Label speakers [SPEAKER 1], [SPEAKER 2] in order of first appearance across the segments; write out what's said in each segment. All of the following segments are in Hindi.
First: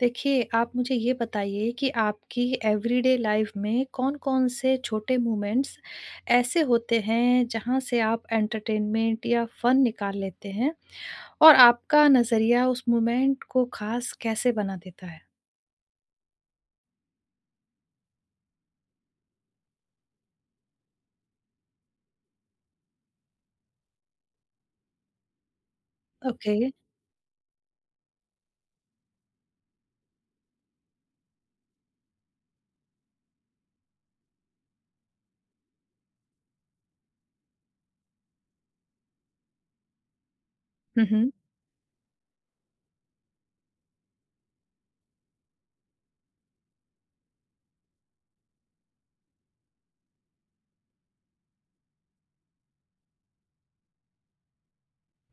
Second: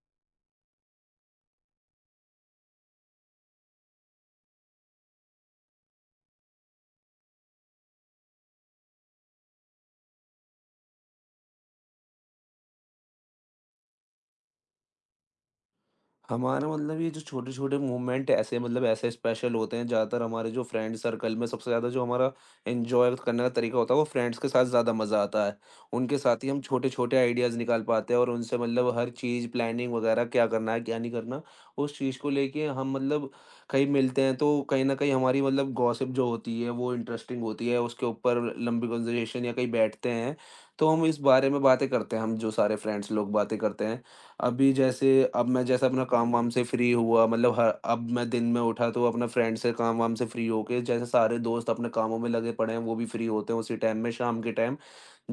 [SPEAKER 1] देखिए, आप मुझे ये बताइए कि आपकी एवरीडे लाइफ में कौन-कौन से छोटे मोमेंट्स ऐसे होते हैं, जहाँ से आप एंटरटेनमेंट या फन निकाल लेते हैं? और आपका नज़रिया उस मोमेंट को ख़ास कैसे बना देता है?
[SPEAKER 2] हमारा मतलब ये जो छोटे-छोटे मूवमेंट ऐसे मतलब ऐसे स्पेशल होते हैं, ज़्यादातर हमारे जो फ्रेंड सर्कल में सबसे ज़्यादा जो हमारा एन्जॉय करने का तरीका होता है, वो फ्रेंड्स के साथ ज़्यादा मज़ा आता है। उनके साथ ही
[SPEAKER 1] ओके।
[SPEAKER 2] हम छोटे-छोटे आइडियाज़ निकाल पाते हैं और उनसे मतलब हर चीज़ प्लानिंग वगैरह क्या करना है, क्या नहीं करना, उस चीज़ को लेके हम मतलब कहीं मिलते हैं तो कहीं न कहीं हमारी मतलब गॉसिप जो होती है, वो इंटरेस्टिंग होती है, उसके ऊपर लंबी कन्वर्सेशन या कहीं बैठते हैं, तो हम
[SPEAKER 1] हुँ,
[SPEAKER 2] इस
[SPEAKER 1] हुँ।
[SPEAKER 2] बारे में बातें करते हैं, हम जो सारे फ्रेंड्स लोग बातें करते हैं। अभी जैसे अब मैं जैसे अपना काम वाम से फ्री हुआ मतलब हर अब मैं दिन में उठा तो अपना फ्रेंड से काम वाम से फ्री होके, जैसे सारे दोस्त अपने कामों में लगे पड़े हैं, वो भी फ्री होते हैं उसी टाइम में, शाम के टाइम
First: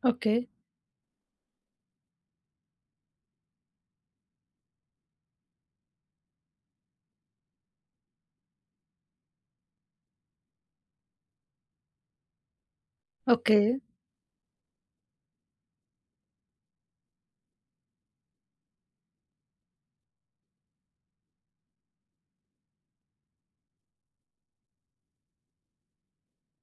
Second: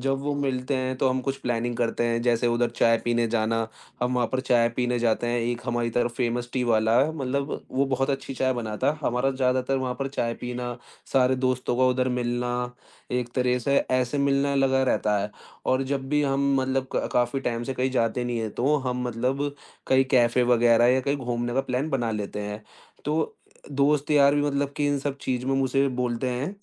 [SPEAKER 2] जब वो
[SPEAKER 1] ओके,
[SPEAKER 2] मिलते हैं तो हम कुछ प्लानिंग करते हैं, जैसे उधर चाय पीने जाना, हम वहाँ पर चाय पीने जाते हैं। एक हमारी तरफ फेमस टी वाला है, मतलब वो बहुत अच्छी चाय बनाता है, हमारा ज़्यादातर वहाँ पर चाय पीना, सारे दोस्तों का उधर मिलना, एक तरह
[SPEAKER 1] ओके।
[SPEAKER 2] से ऐसे मिलना लगा रहता है। और जब भी हम मतलब क काफ़ी टाइम से कहीं जाते नहीं हैं, तो हम मतलब कहीं कैफ़े वग़ैरह या कहीं घूमने का प्लान बना लेते हैं। तो दोस्त यार भी मतलब कि इन सब चीज़ में मुझसे बोलते हैं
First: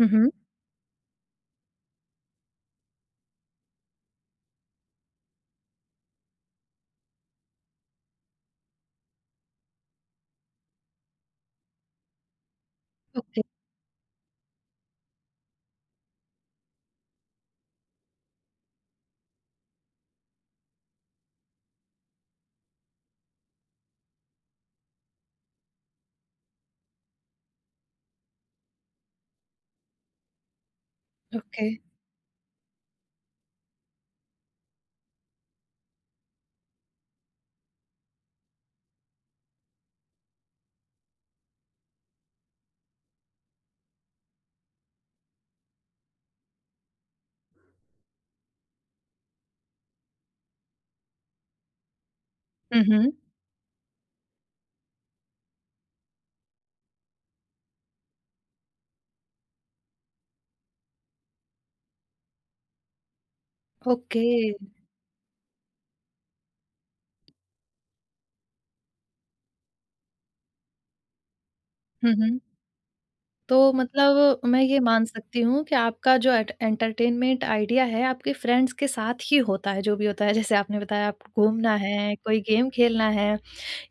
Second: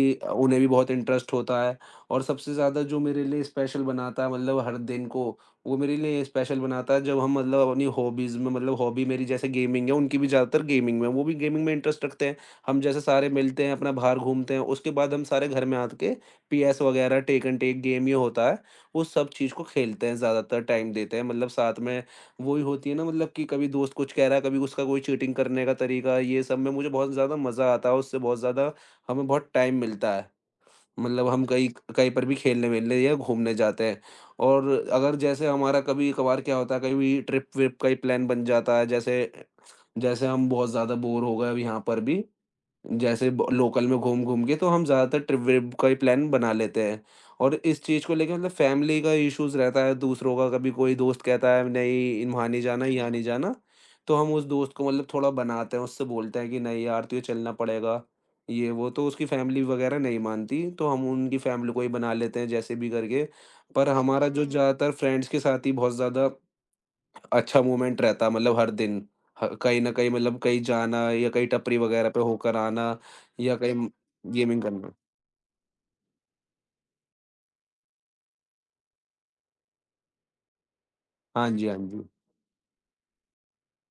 [SPEAKER 1] हुँ, हुँ।
[SPEAKER 2] उन्हें भी बहुत इंटरेस्ट होता है। और सबसे ज़्यादा जो मेरे लिए स्पेशल बनाता है मतलब हर दिन को, वो मेरे लिए स्पेशल बनाता है जब हम मतलब अपनी हॉबीज़ में मतलब हॉबी मेरी जैसे गेमिंग है, उनकी भी ज़्यादातर गेमिंग में है, वो भी गेमिंग में इंटरेस्ट रखते हैं। हम जैसे सारे
[SPEAKER 1] ओके,
[SPEAKER 2] मिलते हैं, अपना बाहर घूमते हैं, उसके बाद हम सारे घर में आके पीएस वगैरह, टेक एंड टेक गेम ये होता है, वो सब चीज़ को खेलते हैं, ज़्यादातर टाइम देते हैं। मतलब साथ में वो ही होती है ना, मतलब कि कभी दोस्त कुछ कह रहा है, कभी उसका कोई चीटिंग करने का तरीका, ये सब में मुझे बहुत ज़्यादा मज़ा आता है, उससे बहुत ज़्यादा हमें बहुत टाइम मिलता है। मतलब हम
[SPEAKER 1] ओके।
[SPEAKER 2] कहीं कहीं पर भी खेलने-वेलने या घूमने जाते हैं। और अगर जैसे हमारा कभी-कभार क्या होता है, कभी ट्रिप-विप का ही प्लान बन जाता है। जैसे जैसे हम बहुत ज़्यादा बोर हो गए अब यहाँ पर भी, जैसे ब लोकल में घूम-घूम के, तो हम ज़्यादातर ट्रिप-व्रिप का ही प्लान बना लेते हैं। और इस चीज़ को लेके मतलब फैमिली का इश्यूज़ रहता है, दूसरों का, कभी कोई दोस्त कहता है नहीं, वहाँ नहीं
[SPEAKER 1] हुँ,
[SPEAKER 2] जाना, यहाँ
[SPEAKER 1] हुँ।
[SPEAKER 2] नहीं जाना, तो हम उस दोस्त को मतलब थोड़ा बनाते हैं, उससे बोलते हैं कि नहीं यार, तुझे चलना पड़ेगा, ये वो। तो उसकी फैमिली वगैरह नहीं मानती, तो हम उनकी फैमिली को ही बना लेते हैं जैसे भी करके। पर
[SPEAKER 1] ओके।
[SPEAKER 2] हमारा जो हुँ। ज़्यादातर फ्रेंड्स के साथ ही बहुत ज़्यादा अच्छा मूवमेंट रहता, मतलब हर दिन। ह कहीं न कहीं मतलब कहीं जाना या कहीं टपरी वग़ैरह
[SPEAKER 1] हुँ,
[SPEAKER 2] पे
[SPEAKER 1] हुँ।
[SPEAKER 2] होकर आना या
[SPEAKER 1] तो
[SPEAKER 2] कहीं
[SPEAKER 1] मतलब मैं
[SPEAKER 2] गेमिंग
[SPEAKER 1] ये
[SPEAKER 2] करना।
[SPEAKER 1] मान सकती हूँ कि आपका जो एट एंटरटेनमेंट आइडिया है, आपके फ्रेंड्स के साथ ही होता है, जो भी होता है। जैसे आपने बताया आपको
[SPEAKER 2] हाँ जी,
[SPEAKER 1] घूमना
[SPEAKER 2] हाँ जी।
[SPEAKER 1] है, कोई गेम खेलना है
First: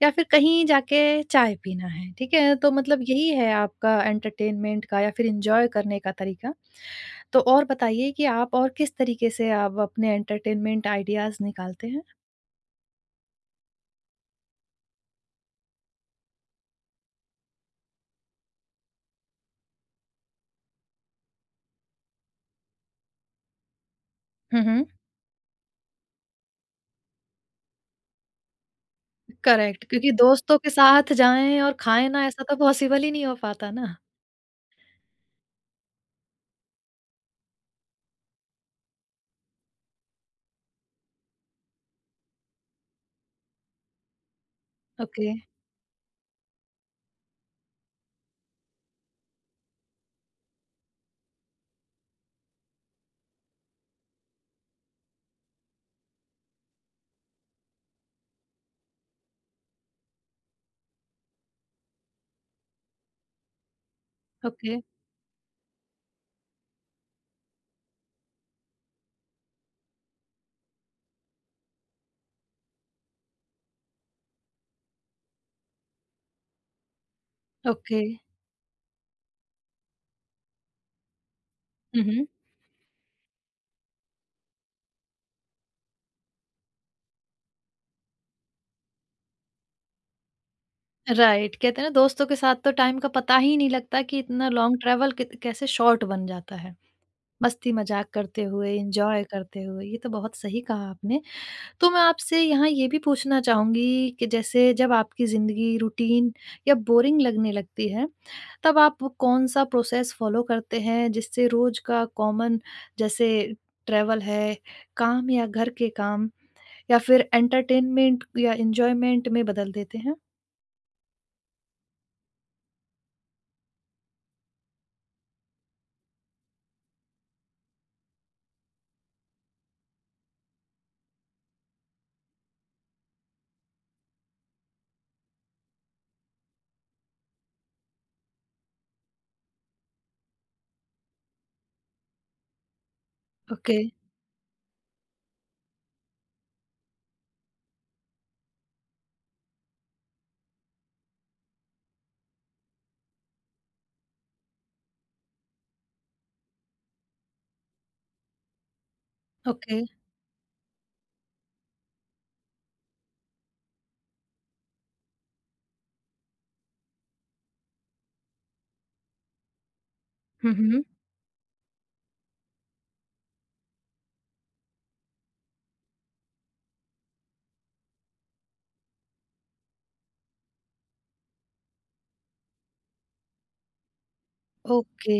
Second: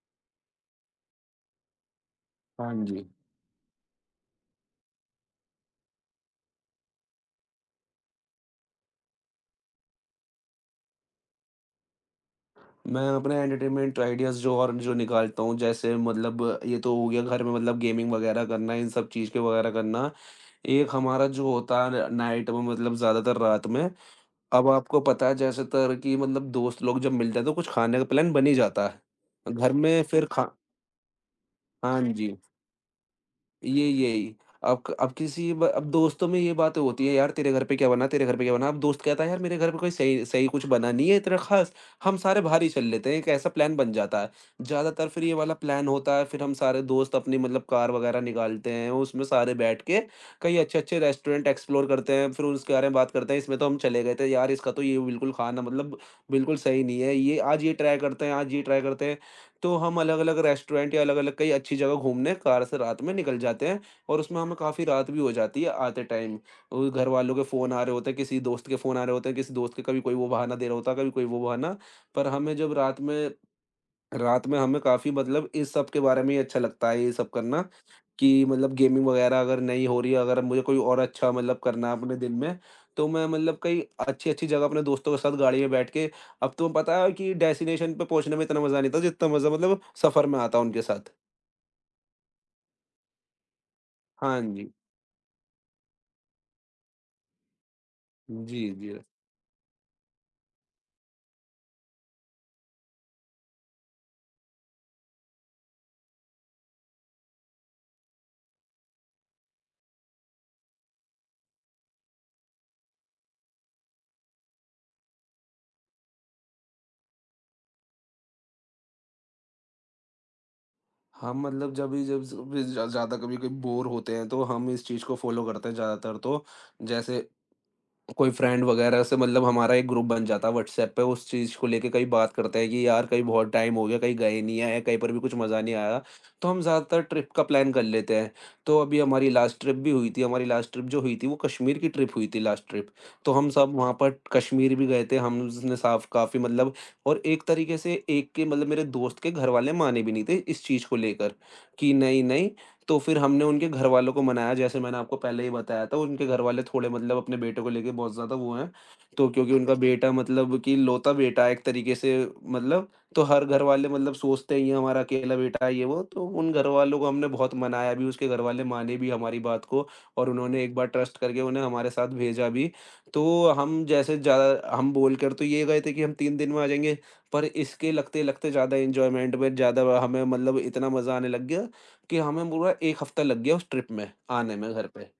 [SPEAKER 1] या फिर कहीं जाके चाय पीना है, ठीक है? तो
[SPEAKER 2] हाँ
[SPEAKER 1] मतलब
[SPEAKER 2] जी।
[SPEAKER 1] यही है आपका एंटरटेनमेंट का या फिर एन्जॉय करने का तरीका। तो और बताइए कि आप और किस तरीके से आप अपने एंटरटेनमेंट आइडियाज़ निकालते हैं?
[SPEAKER 2] मैं अपने एंटरटेनमेंट आइडियाज़ जो और जो निकालता हूँ, जैसे मतलब ये तो हो गया घर में, मतलब गेमिंग वग़ैरह करना, इन सब चीज़ के वग़ैरह करना। एक हमारा जो होता है नाइट में, मतलब ज़्यादातर रात में,
[SPEAKER 1] हुँ,
[SPEAKER 2] अब
[SPEAKER 1] हुँ।
[SPEAKER 2] आपको पता है ज़्यादातर कि मतलब दोस्त लोग जब मिलते हैं तो कुछ खाने का प्लान बन ही जाता है। घर
[SPEAKER 1] करेक्ट
[SPEAKER 2] में
[SPEAKER 1] क्योंकि
[SPEAKER 2] फिर खा
[SPEAKER 1] दोस्तों के साथ जाएँ और
[SPEAKER 2] हाँ
[SPEAKER 1] खाएँ ना,
[SPEAKER 2] जी।
[SPEAKER 1] ऐसा तो पॉसिबल ही नहीं हो पाता
[SPEAKER 2] ये
[SPEAKER 1] ना।
[SPEAKER 2] यही। अब क अब किसी ब अब दोस्तों में ये बातें होती है, "यार तेरे घर पे क्या बना? तेरे घर पे क्या बना?" अब दोस्त कहता है, "यार मेरे घर पे कोई सही सही कुछ बना नहीं है इतना ख़ास, हम सारे बाहर ही चल लेते हैं।" एक ऐसा प्लान बन जाता है। ज़्यादातर फिर
[SPEAKER 1] ओके,
[SPEAKER 2] ये वाला प्लान होता है, फिर हम सारे दोस्त अपनी मतलब कार वग़ैरह निकालते हैं, उसमें सारे बैठ के कई अच्छे-अच्छे रेस्टोरेंट एक्सप्लोर करते हैं, फिर उसके बारे में बात करते हैं, "इसमें तो हम चले गए थे, यार इसका तो ये बिल्कुल खाना मतलब बिल्कुल सही नहीं है, ये आज ये ट्राई करते हैं, आज ये ट्राई करते हैं।" तो हम अलग-अलग रेस्टोरेंट या अलग-अलग कई अच्छी जगह घूमने कार से रात में निकल जाते हैं, और उसमें हमें
[SPEAKER 1] ओके,
[SPEAKER 2] काफ़ी रात भी हो जाती है आते टाइम। वो घर वालों के फ़ोन आ रहे होते हैं, किसी दोस्त के फ़ोन आ रहे होते हैं, किसी दोस्त के कभी कोई वो बहाना दे रहा होता है, कभी कोई वो बहाना। पर हमें जब रात में, रात में हमें काफ़ी मतलब इस सब के बारे में ही अच्छा लगता है ये सब करना।
[SPEAKER 1] ओके।
[SPEAKER 2] कि मतलब गेमिंग वगैरह अगर नहीं हो रही है, अगर मुझे कोई और अच्छा मतलब करना है
[SPEAKER 1] हुँ,
[SPEAKER 2] अपने
[SPEAKER 1] हुँ।
[SPEAKER 2] दिन में, तो मैं मतलब कहीं अच्छी-अच्छी जगह अपने दोस्तों के साथ गाड़ी में बैठ के, अब तो पता है कि डेस्टिनेशन पे पहुँचने में इतना मज़ा नहीं आता जितना मज़ा मतलब सफ़र में आता उनके साथ।
[SPEAKER 1] राइट, कहते हैं ना दोस्तों के साथ तो टाइम का पता ही नहीं लगता कि
[SPEAKER 2] हाँ
[SPEAKER 1] इतना
[SPEAKER 2] जी।
[SPEAKER 1] लॉन्ग ट्रैवल कित कैसे शॉर्ट बन जाता है। मस्ती मज़ाक करते
[SPEAKER 2] जी,
[SPEAKER 1] हुए,
[SPEAKER 2] जी।
[SPEAKER 1] एन्जॉय करते हुए, ये तो बहुत सही कहा आपने। तो मैं आपसे यहाँ ये भी पूछना चाहूँगी कि जैसे जब आपकी ज़िंदगी रूटीन या बोरिंग लगने लगती है, तब आप कौन-सा प्रोसेस फ़ॉलो करते हैं जिससे रोज़ का कॉमन जैसे ट्रैवल है, काम या घर के काम या फिर एंटरटेनमेंट या एन्जॉयमेंट में बदल देते हैं?
[SPEAKER 2] हम मतलब जब भी जब ज़ ज़्यादा कभी-कभी बोर होते हैं, तो हम इस चीज़ को फ़ॉलो करते हैं ज़्यादातर तो, जैसे कोई फ्रेंड वगैरह से मतलब हमारा एक ग्रुप बन जाता है व्हाट्सएप पे, उस चीज़ को लेके कहीं बात करते हैं कि यार कहीं बहुत टाइम हो गया, कहीं गए नहीं है, कहीं पर भी कुछ मज़ा नहीं आया, तो हम ज़्यादातर ट्रिप का प्लान कर लेते हैं। तो अभी हमारी लास्ट ट्रिप भी हुई थी, हमारी लास्ट ट्रिप जो हुई थी, वो कश्मीर की ट्रिप हुई थी लास्ट ट्रिप। तो हम सब
[SPEAKER 1] ओके,
[SPEAKER 2] वहाँ पर कश्मीर भी गए थे, हमने साफ काफ़ी मतलब, और एक तरीके से एक के मतलब मेरे दोस्त के घर वाले माने भी नहीं थे इस चीज़ को लेकर कि नहीं नहीं। तो फिर हमने उनके घर वालों को मनाया, जैसे मैंने आपको पहले ही बताया था, उनके घर वाले थोड़े मतलब अपने बेटे को लेके बहुत ज़्यादा वो हैं। तो क्योंकि उनका
[SPEAKER 1] ओके।
[SPEAKER 2] बेटा मतलब कि इकलौता बेटा है एक तरीके से, मतलब, तो हर घर वाले मतलब सोचते ही हैं हमारा अकेला बेटा है ये वो, तो उन घर वालों को हमने बहुत मनाया भी, उसके घर वाले माने भी हमारी बात को, और
[SPEAKER 1] हुँ,
[SPEAKER 2] उन्होंने एक
[SPEAKER 1] हुँ।
[SPEAKER 2] बार ट्रस्ट करके उन्हें हमारे साथ भेजा भी। तो हम जैसे ज़्यादा हम बोलकर तो ये गए थे कि हम 3 दिन में आ जाएँगे, पर इसके लगते-लगते ज़्यादा एन्जॉयमेंट में ज़्यादा हमें मतलब इतना मज़ा आने लग गया कि हमें पूरा 1 हफ्ता लग गया उस ट्रिप में, आने में घर पे।
[SPEAKER 1] ओके,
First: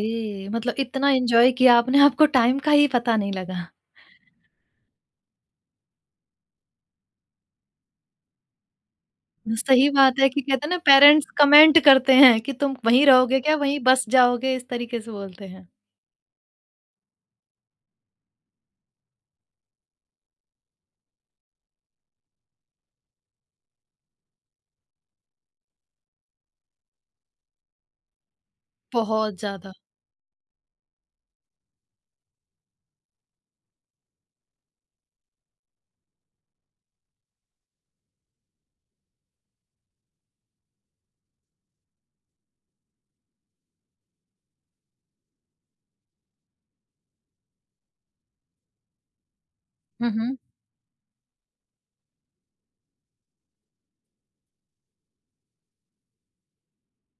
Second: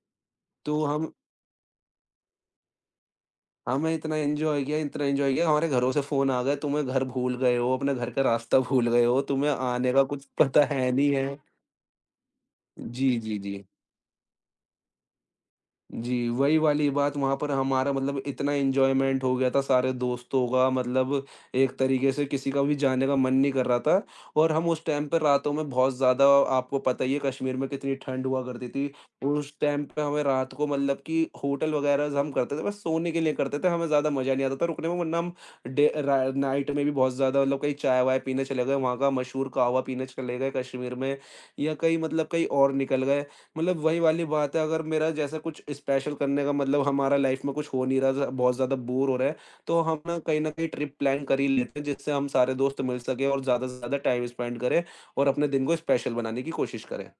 [SPEAKER 1] मतलब
[SPEAKER 2] तो
[SPEAKER 1] इतना
[SPEAKER 2] हम
[SPEAKER 1] एन्जॉय किया आपने आपको टाइम का ही पता नहीं लगा।
[SPEAKER 2] हमें इतना एन्जॉय किया, हमारे घरों से फ़ोन आ गए, "तुम्हें घर भूल गए हो, अपने घर का रास्ता भूल गए हो, तुम्हें
[SPEAKER 1] तो सही
[SPEAKER 2] आने का
[SPEAKER 1] बात
[SPEAKER 2] कुछ
[SPEAKER 1] है कि
[SPEAKER 2] पता
[SPEAKER 1] कहते हैं ना
[SPEAKER 2] है नहीं
[SPEAKER 1] पेरेंट्स
[SPEAKER 2] है।"
[SPEAKER 1] कमेंट करते हैं कि तुम वहीं
[SPEAKER 2] जी, जी,
[SPEAKER 1] रहोगे
[SPEAKER 2] जी।
[SPEAKER 1] क्या? वहीं बस जाओगे? इस तरीके से बोलते हैं।
[SPEAKER 2] जी, वही वाली बात, वहाँ पर हमारा मतलब इतना एन्जॉयमेंट हो गया था सारे दोस्तों का, मतलब एक तरीके से किसी का भी जाने का मन नहीं कर रहा था। और हम उस टाइम पे रातों में बहुत ज़्यादा, आपको पता ही है कश्मीर में कितनी ठंड हुआ करती थी।
[SPEAKER 1] बहुत
[SPEAKER 2] उस
[SPEAKER 1] ज़्यादा।
[SPEAKER 2] टाइम पे हमें रात को मतलब कि होटल वगैरह हम करते थे बस सोने के लिए करते थे, हमें ज़्यादा मज़ा नहीं आता था रुकने में, वरना हम डे रा नाइट में भी बहुत ज़्यादा मतलब कहीं चाय-वाय पीने चले गए, वहाँ का मशहूर कहवा पीने चले गए कश्मीर में, या कहीं मतलब कहीं और निकल गए। मतलब वही वाली बात है, अगर मेरा जैसा कुछ स्पेशल करने का मतलब हमारा लाइफ में कुछ हो नहीं रहा, बहुत ज़्यादा बोर हो रहा है, तो हम
[SPEAKER 1] हुँ, हुँ।
[SPEAKER 2] ना कहीं ट्रिप प्लान कर ही लेते हैं, जिससे हम सारे दोस्त मिल सके और ज़्यादा से ज़्यादा टाइम स्पेंड करें और अपने दिन को स्पेशल बनाने की कोशिश करें।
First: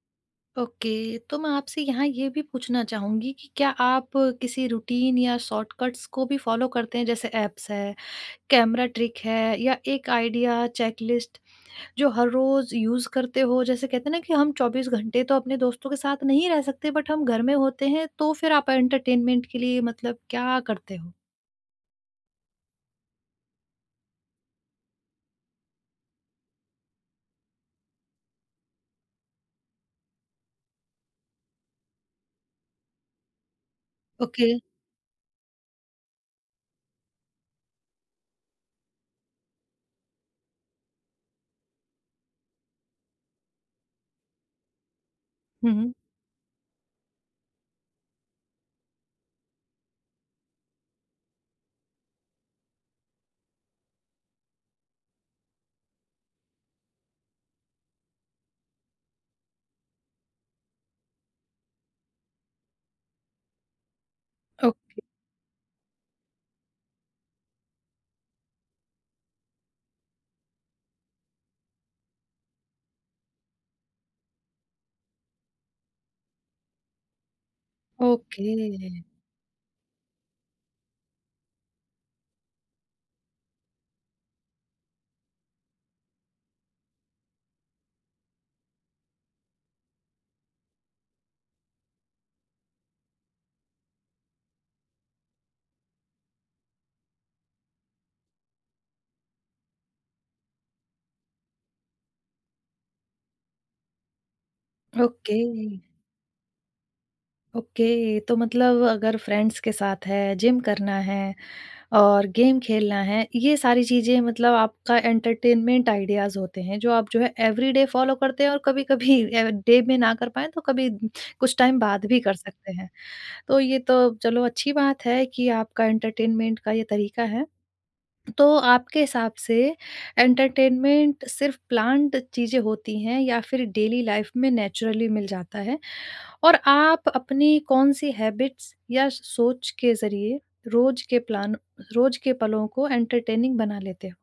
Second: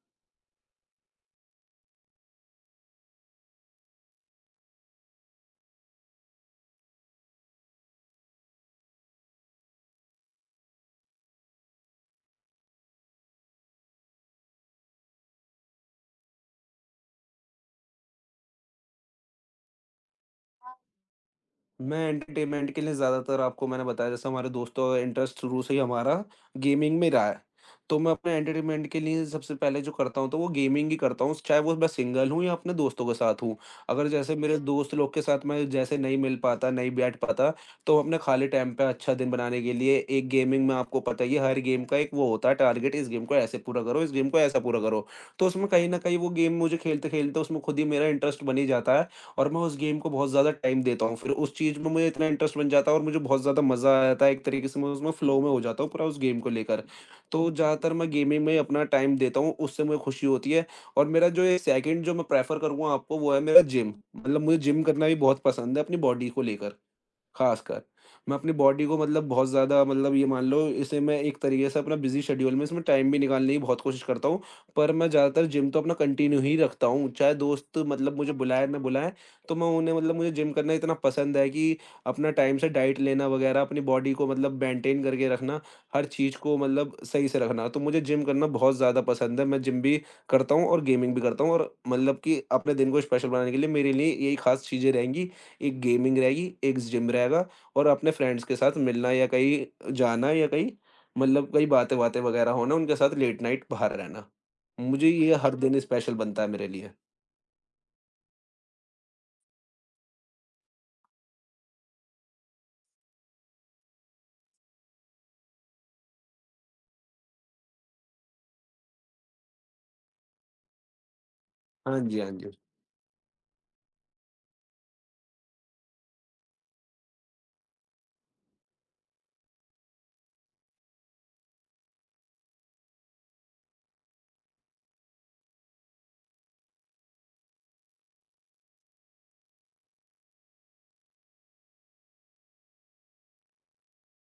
[SPEAKER 1] ओके, तो मैं आपसे यहाँ ये भी पूछना चाहूँगी कि क्या आप किसी रूटीन या शॉर्टकट्स को भी फ़ॉलो करते हैं? जैसे ऐप्स है, कैमरा ट्रिक है या एक आइडिया चेकलिस्ट? जो हर रोज़ यूज़ करते हो, जैसे कहते हैं ना कि हम 24 घंटे तो अपने दोस्तों के साथ नहीं रह सकते, बट हम घर में होते हैं, तो फिर आप एंटरटेनमेंट के लिए मतलब क्या करते हो?
[SPEAKER 2] मैं एंटरटेनमेंट के लिए ज़्यादातर, आपको मैंने बताया जैसे, हमारे दोस्तों का इंटरेस्ट शुरू से ही हमारा गेमिंग में रहा है। तो मैं अपने एंटरटेनमेंट के लिए सबसे पहले जो करता हूँ तो वो गेमिंग ही करता हूँ, चाहे वो मैं सिंगल हूँ या अपने दोस्तों के साथ हूँ। अगर जैसे
[SPEAKER 1] ओके।
[SPEAKER 2] मेरे दोस्त लोग के साथ मैं जैसे नहीं मिल पाता, नहीं बैठ पाता, तो अपने खाली टाइम पे अच्छा दिन बनाने के लिए एक गेमिंग में आपको पता ही है, हर गेम का एक वो होता है टारगेट, इस गेम को ऐसे पूरा करो, इस गेम को ऐसा पूरा करो। तो उसमें
[SPEAKER 1] हुँ,
[SPEAKER 2] कहीं
[SPEAKER 1] हुँ।
[SPEAKER 2] न कहीं वो गेम मुझे खेलते-खेलते उसमें खुद ही मेरा इंटरेस्ट बन ही जाता है। और मैं उस गेम को बहुत ज़्यादा टाइम देता हूँ। फिर उस चीज़ में मुझे इतना इंटरेस्ट बन जाता है और मुझे बहुत ज़्यादा मज़ा आ जाता है। एक तरीके से मैं उसमें फ़्लो में हो जाता हूँ पूरा उस गेम को लेकर। तो ज़्यादातर मैं गेमिंग में अपना टाइम देता हूँ, उससे मुझे खुशी होती है। और मेरा जो ये सेकंड जो मैं प्रेफ़र करूँगा आपको वो है मेरा जिम। मतलब मुझे
[SPEAKER 1] ओ
[SPEAKER 2] जिम करना भी बहुत पसंद है अपनी बॉडी को लेकर। खासकर, मैं अपनी बॉडी को मतलब बहुत ज़्यादा मतलब ये मान लो इसे मैं एक तरीके से अपना बिज़ी शेड्यूल में इसमें टाइम भी निकालने की बहुत कोशिश करता हूँ, पर मैं ज़्यादातर जिम तो अपना कंटिन्यू ही रखता हूँ, चाहे दोस्त मतलब मुझे
[SPEAKER 1] ओके,
[SPEAKER 2] बुलाए ना बुलाएँ, तो मैं उन्हें मतलब मुझे जिम करना इतना पसंद है कि अपना टाइम से डाइट लेना वग़ैरह, अपनी बॉडी को मतलब मेंटेन करके रखना, हर चीज़ को मतलब सही से रखना, तो मुझे जिम करना बहुत ज़्यादा पसंद है, मैं जिम भी करता हूँ और गेमिंग भी करता हूँ और मतलब कि अपने दिन को स्पेशल बनाने के लिए मेरे लिए यही खास चीज़ें रहेंगी। एक गेमिंग रहेगी, एक जिम रहेगा और अपने फ्रेंड्स के साथ मिलना या कहीं जाना या कहीं मतलब कहीं बातें-वातें वगैरह होना, उनके साथ लेट नाइट बाहर रहना। मुझे ये
[SPEAKER 1] ओके,
[SPEAKER 2] हर दिन स्पेशल बनता है मेरे लिए।
[SPEAKER 1] ओके। तो मतलब अगर फ्रेंड्स के साथ है, जिम करना है और गेम खेलना है, ये सारी चीज़ें मतलब आपका एंटरटेनमेंट आइडियाज़ होते हैं, जो आप जो है एवरीडे फॉलो करते हैं और कभी-कभी डे में ना कर पाएँ, तो कभी कुछ टाइम
[SPEAKER 2] हाँ
[SPEAKER 1] बाद
[SPEAKER 2] जी,
[SPEAKER 1] भी
[SPEAKER 2] हाँ
[SPEAKER 1] कर
[SPEAKER 2] जी।
[SPEAKER 1] सकते हैं। तो ये तो चलो अच्छी बात है कि आपका एंटरटेनमेंट का ये तरीका है। तो आपके हिसाब से एंटरटेनमेंट सिर्फ़ प्लान्ड चीज़ें होती हैं या फिर डेली लाइफ़ में नेचुरली मिल जाता है? और आप अपनी कौन-सी हैबिट्स या सोच के ज़रिए रोज़ के प्लान रोज़ के पलों को एंटरटेनिंग बना लेते हो?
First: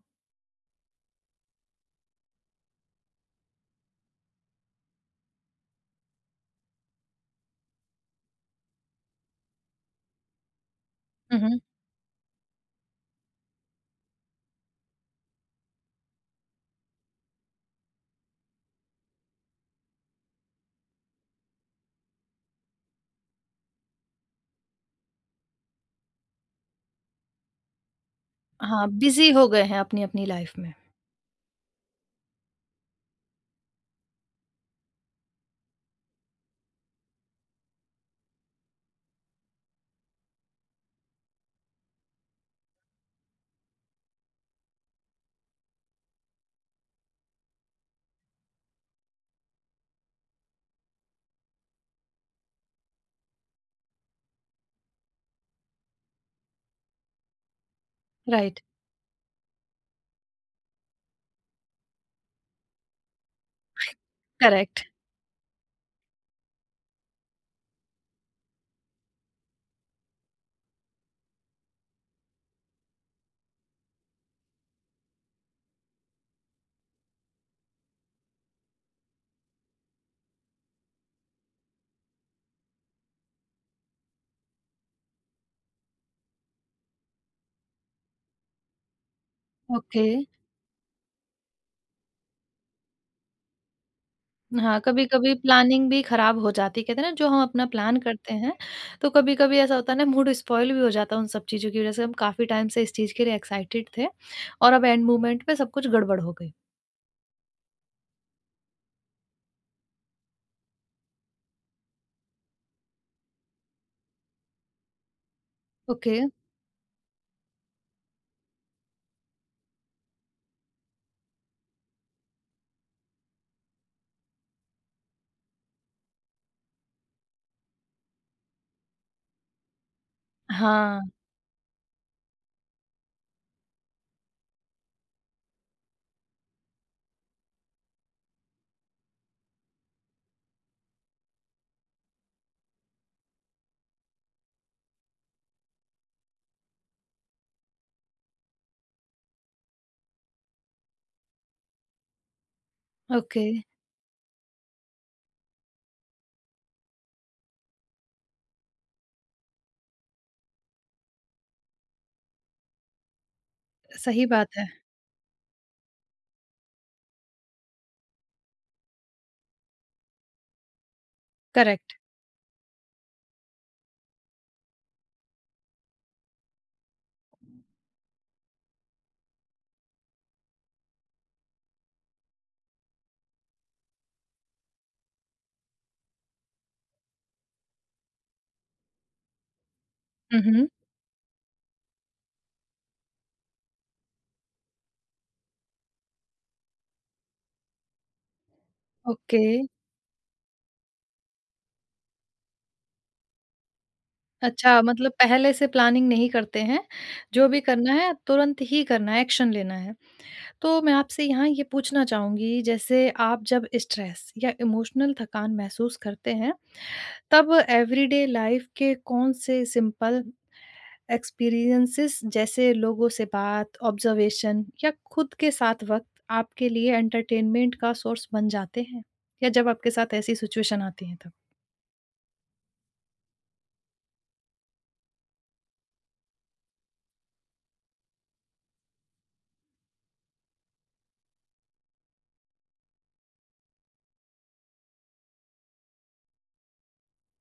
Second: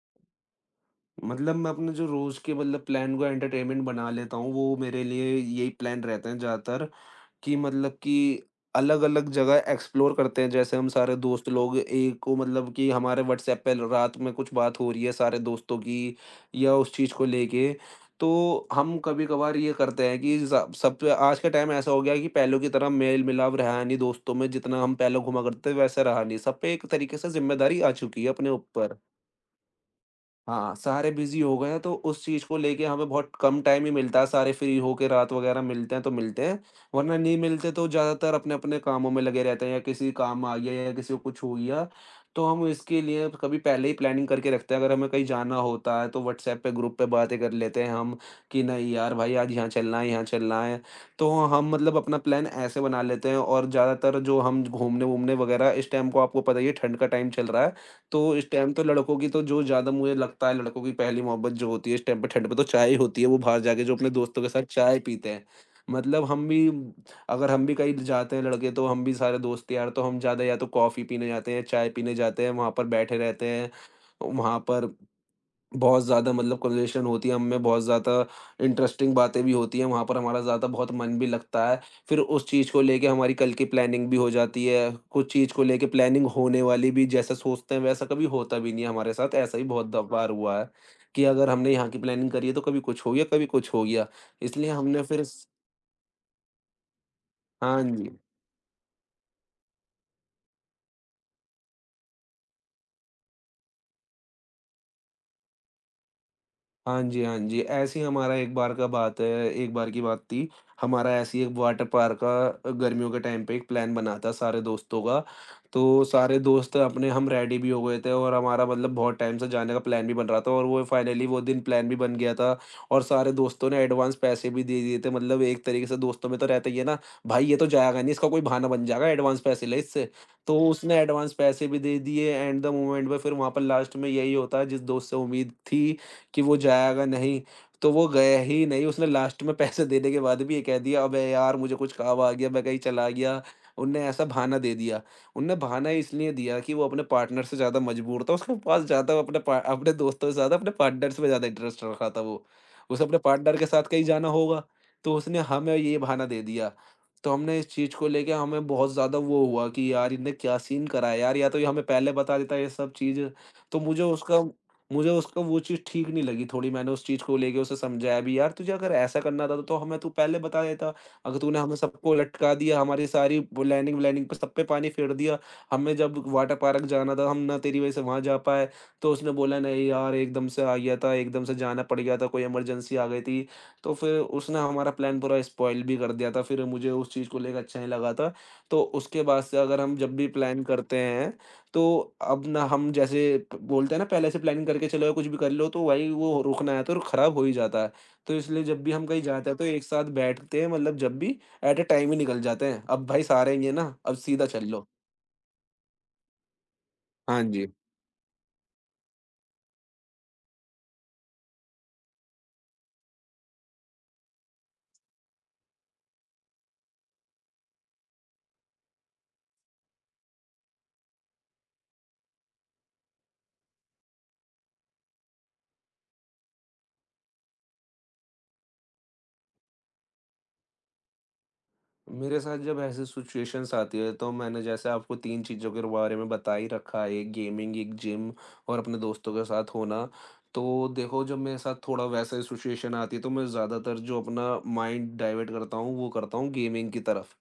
[SPEAKER 2] मतलब मैं अपने जो रोज़ के मतलब प्लान को एंटरटेनमेंट बना लेता हूँ, वो मेरे लिए यही प्लान रहते हैं ज़्यादातर कि मतलब कि अलग-अलग जगह एक्सप्लोर करते हैं। जैसे हम सारे
[SPEAKER 1] हुँ,
[SPEAKER 2] दोस्त
[SPEAKER 1] हुँ।
[SPEAKER 2] लोग एक को मतलब कि हमारे व्हाट्सएप पे रात में कुछ बात हो रही है सारे दोस्तों की या उस चीज़ को लेके, तो हम कभी-कभार ये करते हैं कि ज़ा सब आज के टाइम ऐसा हो गया है कि पहले की तरह मेल-मिलाप रहा नहीं दोस्तों में, जितना हम पहले घुमा करते थे वैसा रहा नहीं। सब पे एक तरीके से ज़िम्मेदारी आ चुकी है अपने
[SPEAKER 1] हाँ,
[SPEAKER 2] ऊपर।
[SPEAKER 1] बिज़ी हो गए हैं अपनी-अपनी लाइफ़
[SPEAKER 2] हाँ,
[SPEAKER 1] में।
[SPEAKER 2] सारे बिज़ी हो गए हैं तो उस चीज़ को लेके हमें बहुत कम टाइम ही मिलता है, सारे फ्री होके रात वग़ैरह मिलते हैं तो मिलते हैं, वरना नहीं मिलते तो ज़्यादातर अपने-अपने कामों में लगे रहते हैं या किसी काम आ गया या किसी को कुछ हो गया। तो हम इसके लिए कभी पहले ही प्लानिंग करके रखते हैं, अगर हमें कहीं जाना होता है तो व्हाट्सएप पे ग्रुप पे बातें कर लेते हैं हम कि नहीं यार भाई आज यहाँ चलना है, यहाँ चलना है। तो हम मतलब अपना प्लान ऐसे बना लेते हैं और ज़्यादातर जो हम घूमने-वूमने वग़ैरह इस टाइम को आपको पता ही है, ठंड का टाइम चल रहा है। तो इस
[SPEAKER 1] राइट,
[SPEAKER 2] टाइम तो लड़कों की तो जो ज़्यादा मुझे लगता है, लड़कों की पहली मोहब्बत जो होती है इस टाइम पे, ठंड पे तो चाय ही होती है, वो बाहर जाके जो अपने दोस्तों के साथ
[SPEAKER 1] करेक्ट,
[SPEAKER 2] चाय पीते हैं। मतलब हम भी, अगर हम भी कहीं जाते हैं लड़के तो हम भी सारे दोस्त यार, तो हम ज़्यादा या तो कॉफ़ी पीने जाते हैं, चाय पीने जाते हैं, वहाँ पर बैठे रहते हैं। वहाँ पर बहुत ज़्यादा मतलब कन्वर्सेशन होती है, हमें बहुत ज़्यादा इंटरेस्टिंग बातें भी होती हैं, वहाँ पर हमारा ज़्यादा बहुत मन भी लगता है। फिर उस चीज़ को लेके हमारी कल की प्लानिंग भी हो जाती है, कुछ चीज़ को लेके प्लानिंग होने वाली भी जैसा सोचते हैं वैसा कभी होता भी नहीं है हमारे साथ, ऐसा ही बहुत द
[SPEAKER 1] ओके।
[SPEAKER 2] बार हुआ है कि अगर हमने यहाँ की प्लानिंग करी है तो कभी कुछ हो गया, कभी कुछ हो गया। इसलिए
[SPEAKER 1] हाँ,
[SPEAKER 2] हमने फिर
[SPEAKER 1] कभी-कभी
[SPEAKER 2] स
[SPEAKER 1] प्लानिंग भी खराब हो जाती है। कहते हैं ना जो हम अपना
[SPEAKER 2] हाँ
[SPEAKER 1] प्लान
[SPEAKER 2] जी।
[SPEAKER 1] करते हैं, तो कभी-कभी ऐसा होता है ना मूड स्पॉइल भी हो जाता है उन सब चीज़ों की वज़ह से। हम काफ़ी टाइम से इस चीज़ के लिए एक्साइटेड थे और अब एंड मोमेंट पे सब कुछ गड़बड़ हो गई।
[SPEAKER 2] हाँ जी, हाँ जी। ऐसे ही हमारा एक बार की बात थी, हमारा ऐसे ही एक वाटर पार्क का गर्मियों के टाइम पे एक प्लान बना था सारे दोस्तों का। तो
[SPEAKER 1] ओके।
[SPEAKER 2] सारे दोस्त अपने हम रेडी भी हो गए थे और हमारा मतलब बहुत टाइम से जाने का प्लान भी बन रहा था और वो फाइनली वो दिन प्लान भी बन गया था और सारे दोस्तों ने एडवांस पैसे भी दे दिए थे। मतलब एक तरीके से दोस्तों में तो रहता ही है ना, भाई ये तो जाएगा नहीं, इसका कोई बहाना बन जाएगा, एडवांस पैसे ले इससे। तो उसने
[SPEAKER 1] हाँ,
[SPEAKER 2] एडवांस पैसे भी दे दिए एट द मोमेंट में, फिर वहाँ पर लास्ट में यही होता है, जिस दोस्त से उम्मीद थी कि वो जाएगा नहीं, तो वो गया ही नहीं। उसने लास्ट में पैसे देने के बाद भी ये कह दिया, "अबे यार! मुझे कुछ काम आ गया, मैं कहीं चला गया।" उनने ऐसा बहाना दे दिया। उनने बहाना इसलिए दिया कि वो अपने पार्टनर से ज़्यादा मजबूर था, उसके पास ज़्यादा अपने दोस्तों से ज़्यादा अपने पार्टनर्स में ज़्यादा इंटरेस्ट रखा था वो। उसे अपने
[SPEAKER 1] ओके।
[SPEAKER 2] पार्टनर के साथ कहीं जाना होगा, तो उसने हमें ये बहाना दे दिया। तो हमने इस चीज़ को लेके हमें बहुत ज़्यादा वो हुआ कि यार इनने क्या सीन करा है यार! या तो ये हमें पहले बता देता ये सब चीज़, तो मुझे
[SPEAKER 1] सही
[SPEAKER 2] उसका
[SPEAKER 1] बात है।
[SPEAKER 2] मुझे उसका वो चीज़ ठीक नहीं लगी थोड़ी, मैंने उस चीज़ को लेके उसे समझाया भी, यार तुझे अगर ऐसा करना था तो हमें तू पहले बता देता। अगर तूने हमें
[SPEAKER 1] करेक्ट।
[SPEAKER 2] सबको लटका दिया, हमारी सारी वो लाइनिंग वाइनिंग पे सब पे पानी फेर दिया, हमें जब वाटर पार्क जाना था, हम ना तेरी वज़ह से वहाँ जा पाए। तो उसने बोला नहीं यार, एकदम से आ गया था, एकदम से जाना पड़ गया था, कोई इमरजेंसी आ गई थी। तो फिर उसने हमारा प्लान पूरा स्पॉइल भी कर दिया था, फिर मुझे उस चीज़ को लेके अच्छा नहीं लगा था। तो उसके बाद से अगर हम जब भी
[SPEAKER 1] हुँ,
[SPEAKER 2] प्लान
[SPEAKER 1] हुँ।
[SPEAKER 2] करते हैं तो अब ना हम जैसे प बोलते हैं ना, पहले से प्लानिंग करके चलो या कुछ भी कर लो तो भाई वो रुकना है तो खराब हो ही जाता है। तो इसलिए जब भी हम कहीं
[SPEAKER 1] ओके।
[SPEAKER 2] जाते हैं तो एक साथ बैठते हैं मतलब जब भी एट अ टाइम ही निकल जाते हैं। अब भाई सारे ही हैं ना, अब सीधा चल
[SPEAKER 1] अच्छा
[SPEAKER 2] लो।
[SPEAKER 1] मतलब पहले से प्लानिंग नहीं करते हैं।
[SPEAKER 2] हाँ
[SPEAKER 1] जो भी
[SPEAKER 2] जी।
[SPEAKER 1] करना है तुरंत ही करना है, एक्शन लेना है। तो मैं आपसे यहाँ ये पूछना चाहूँगी जैसे आप जब स्ट्रेस या इमोशनल थकान महसूस करते हैं तब एवरीडे लाइफ के कौन से सिंपल एक्सपीरियंसेस जैसे लोगों से बात, ऑब्जर्वेशन या खुद के साथ वक्त आपके लिए एंटरटेनमेंट का सोर्स बन जाते हैं? या जब आपके साथ ऐसी सिचुएशन आती है तब?
[SPEAKER 2] मेरे साथ जब ऐसी सिचुएशंस आती है तो मैंने जैसे आपको 3 चीज़ों के बारे में बता ही रखा है, एक गेमिंग, एक जिम और अपने दोस्तों के साथ होना। तो देखो जब मेरे साथ थोड़ा वैसा ही सिचुएशन आती है तो मैं ज़्यादातर जो अपना माइंड डाइवर्ट करता हूँ, वो करता हूँ गेमिंग की तरफ।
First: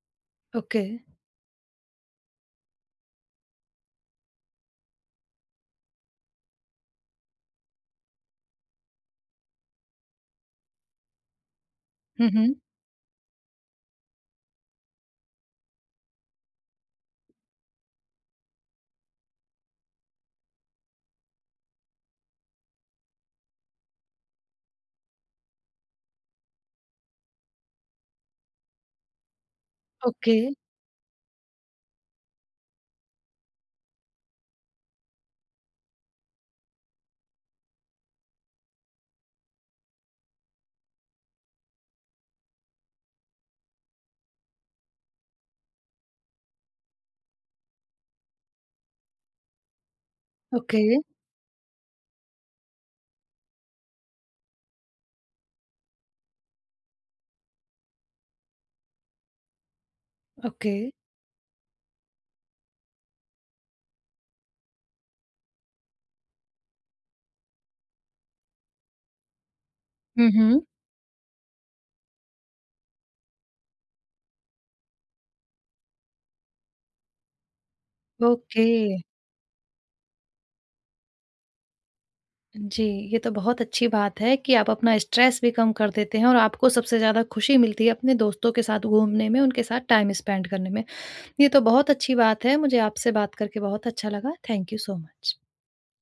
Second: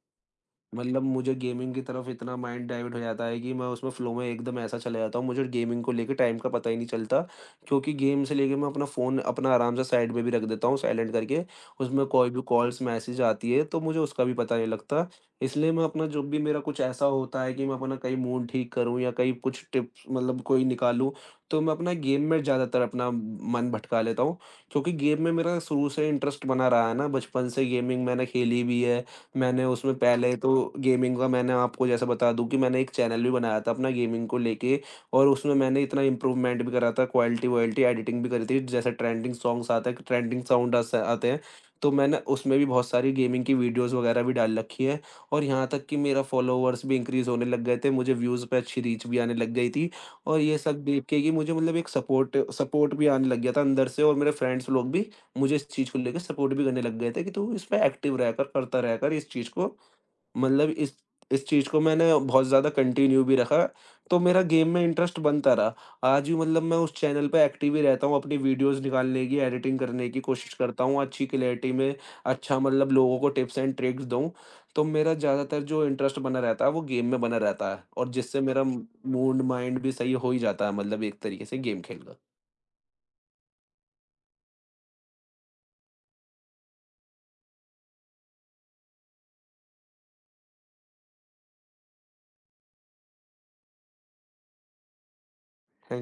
[SPEAKER 1] ओके।
[SPEAKER 2] मतलब मुझे गेमिंग की तरफ इतना माइंड डाइवर्ट हो जाता है कि मैं उसमें फ्लो में एकदम ऐसा चला जाता हूँ, मुझे गेमिंग को लेके टाइम का पता ही नहीं चलता क्योंकि गेम से लेके मैं अपना फ़ोन अपना आराम से साइड में भी रख देता हूँ साइलेंट करके। उसमें
[SPEAKER 1] हुँ,
[SPEAKER 2] कोई भी
[SPEAKER 1] हुँ।
[SPEAKER 2] कॉल्स, मैसेज आती है तो मुझे उसका भी पता नहीं लगता। इसलिए मैं अपना जो भी मेरा कुछ ऐसा होता है कि मैं अपना कहीं मूड ठीक करूँ या कहीं कुछ टिप्स मतलब कोई निकालूँ, तो मैं अपना गेम में ज़्यादातर अपना मन भटका लेता हूँ क्योंकि गेम में मेरा शुरू से इंटरेस्ट बना रहा है ना, बचपन से गेमिंग मैंने खेली भी है। मैंने उसमें पहले
[SPEAKER 1] ओके,
[SPEAKER 2] तो गेमिंग का मैंने आपको जैसे बता दूँ कि मैंने एक चैनल भी बनाया था अपना गेमिंग को लेके और उसमें मैंने इतना इम्प्रूवमेंट भी करा था, क्वालिटी वॉलिटी एडिटिंग भी करी थी। जैसे ट्रेंडिंग सॉन्ग्स आते हैं, ट्रेंडिंग साउंड अस आते हैं, तो मैंने उसमें भी बहुत सारी गेमिंग की वीडियोज़ वगैरह भी डाल रखी है और यहाँ तक कि मेरा फॉलोवर्स भी इंक्रीज़ होने लग गए थे। मुझे व्यूज़ पे अच्छी रीच भी आने लग गई थी और ये सब
[SPEAKER 1] ओके,
[SPEAKER 2] देख के कि मुझे मतलब एक सपोर्ट सपोर्ट भी आने लग गया था अंदर से और मेरे फ्रेंड्स लोग भी मुझे इस चीज़ को लेके सपोर्ट भी करने लग गए थे कि तू इसमें एक्टिव रहकर करता रहकर इस चीज़ को मतलब
[SPEAKER 1] ओके।
[SPEAKER 2] इस चीज़ को मैंने बहुत ज़्यादा कंटिन्यू भी रखा, तो मेरा गेम में इंटरेस्ट बनता रहा। आज भी मतलब मैं उस चैनल पे एक्टिव ही रहता हूँ, अपनी वीडियोज़ निकालने की, एडिटिंग करने की
[SPEAKER 1] हुँ,
[SPEAKER 2] कोशिश
[SPEAKER 1] हुँ।
[SPEAKER 2] करता हूँ, अच्छी क्लैरिटी में अच्छा मतलब लोगों को टिप्स एंड ट्रिक्स दूँ। तो मेरा ज़्यादातर जो इंटरेस्ट बना रहता है वो गेम में बना रहता है और जिससे मेरा
[SPEAKER 1] ओके।
[SPEAKER 2] मूड माइंड भी सही हो ही जाता है, मतलब एक तरीके से गेम खेल कर।
[SPEAKER 1] जी, ये तो बहुत अच्छी बात है कि आप अपना स्ट्रेस भी कम कर देते हैं और आपको सबसे ज़्यादा खुशी मिलती है अपने दोस्तों के साथ घूमने में, उनके साथ टाइम स्पेंड करने में। ये तो बहुत अच्छी बात है। मुझे आपसे बात करके बहुत अच्छा लगा। Thank you so much.
[SPEAKER 2] Thank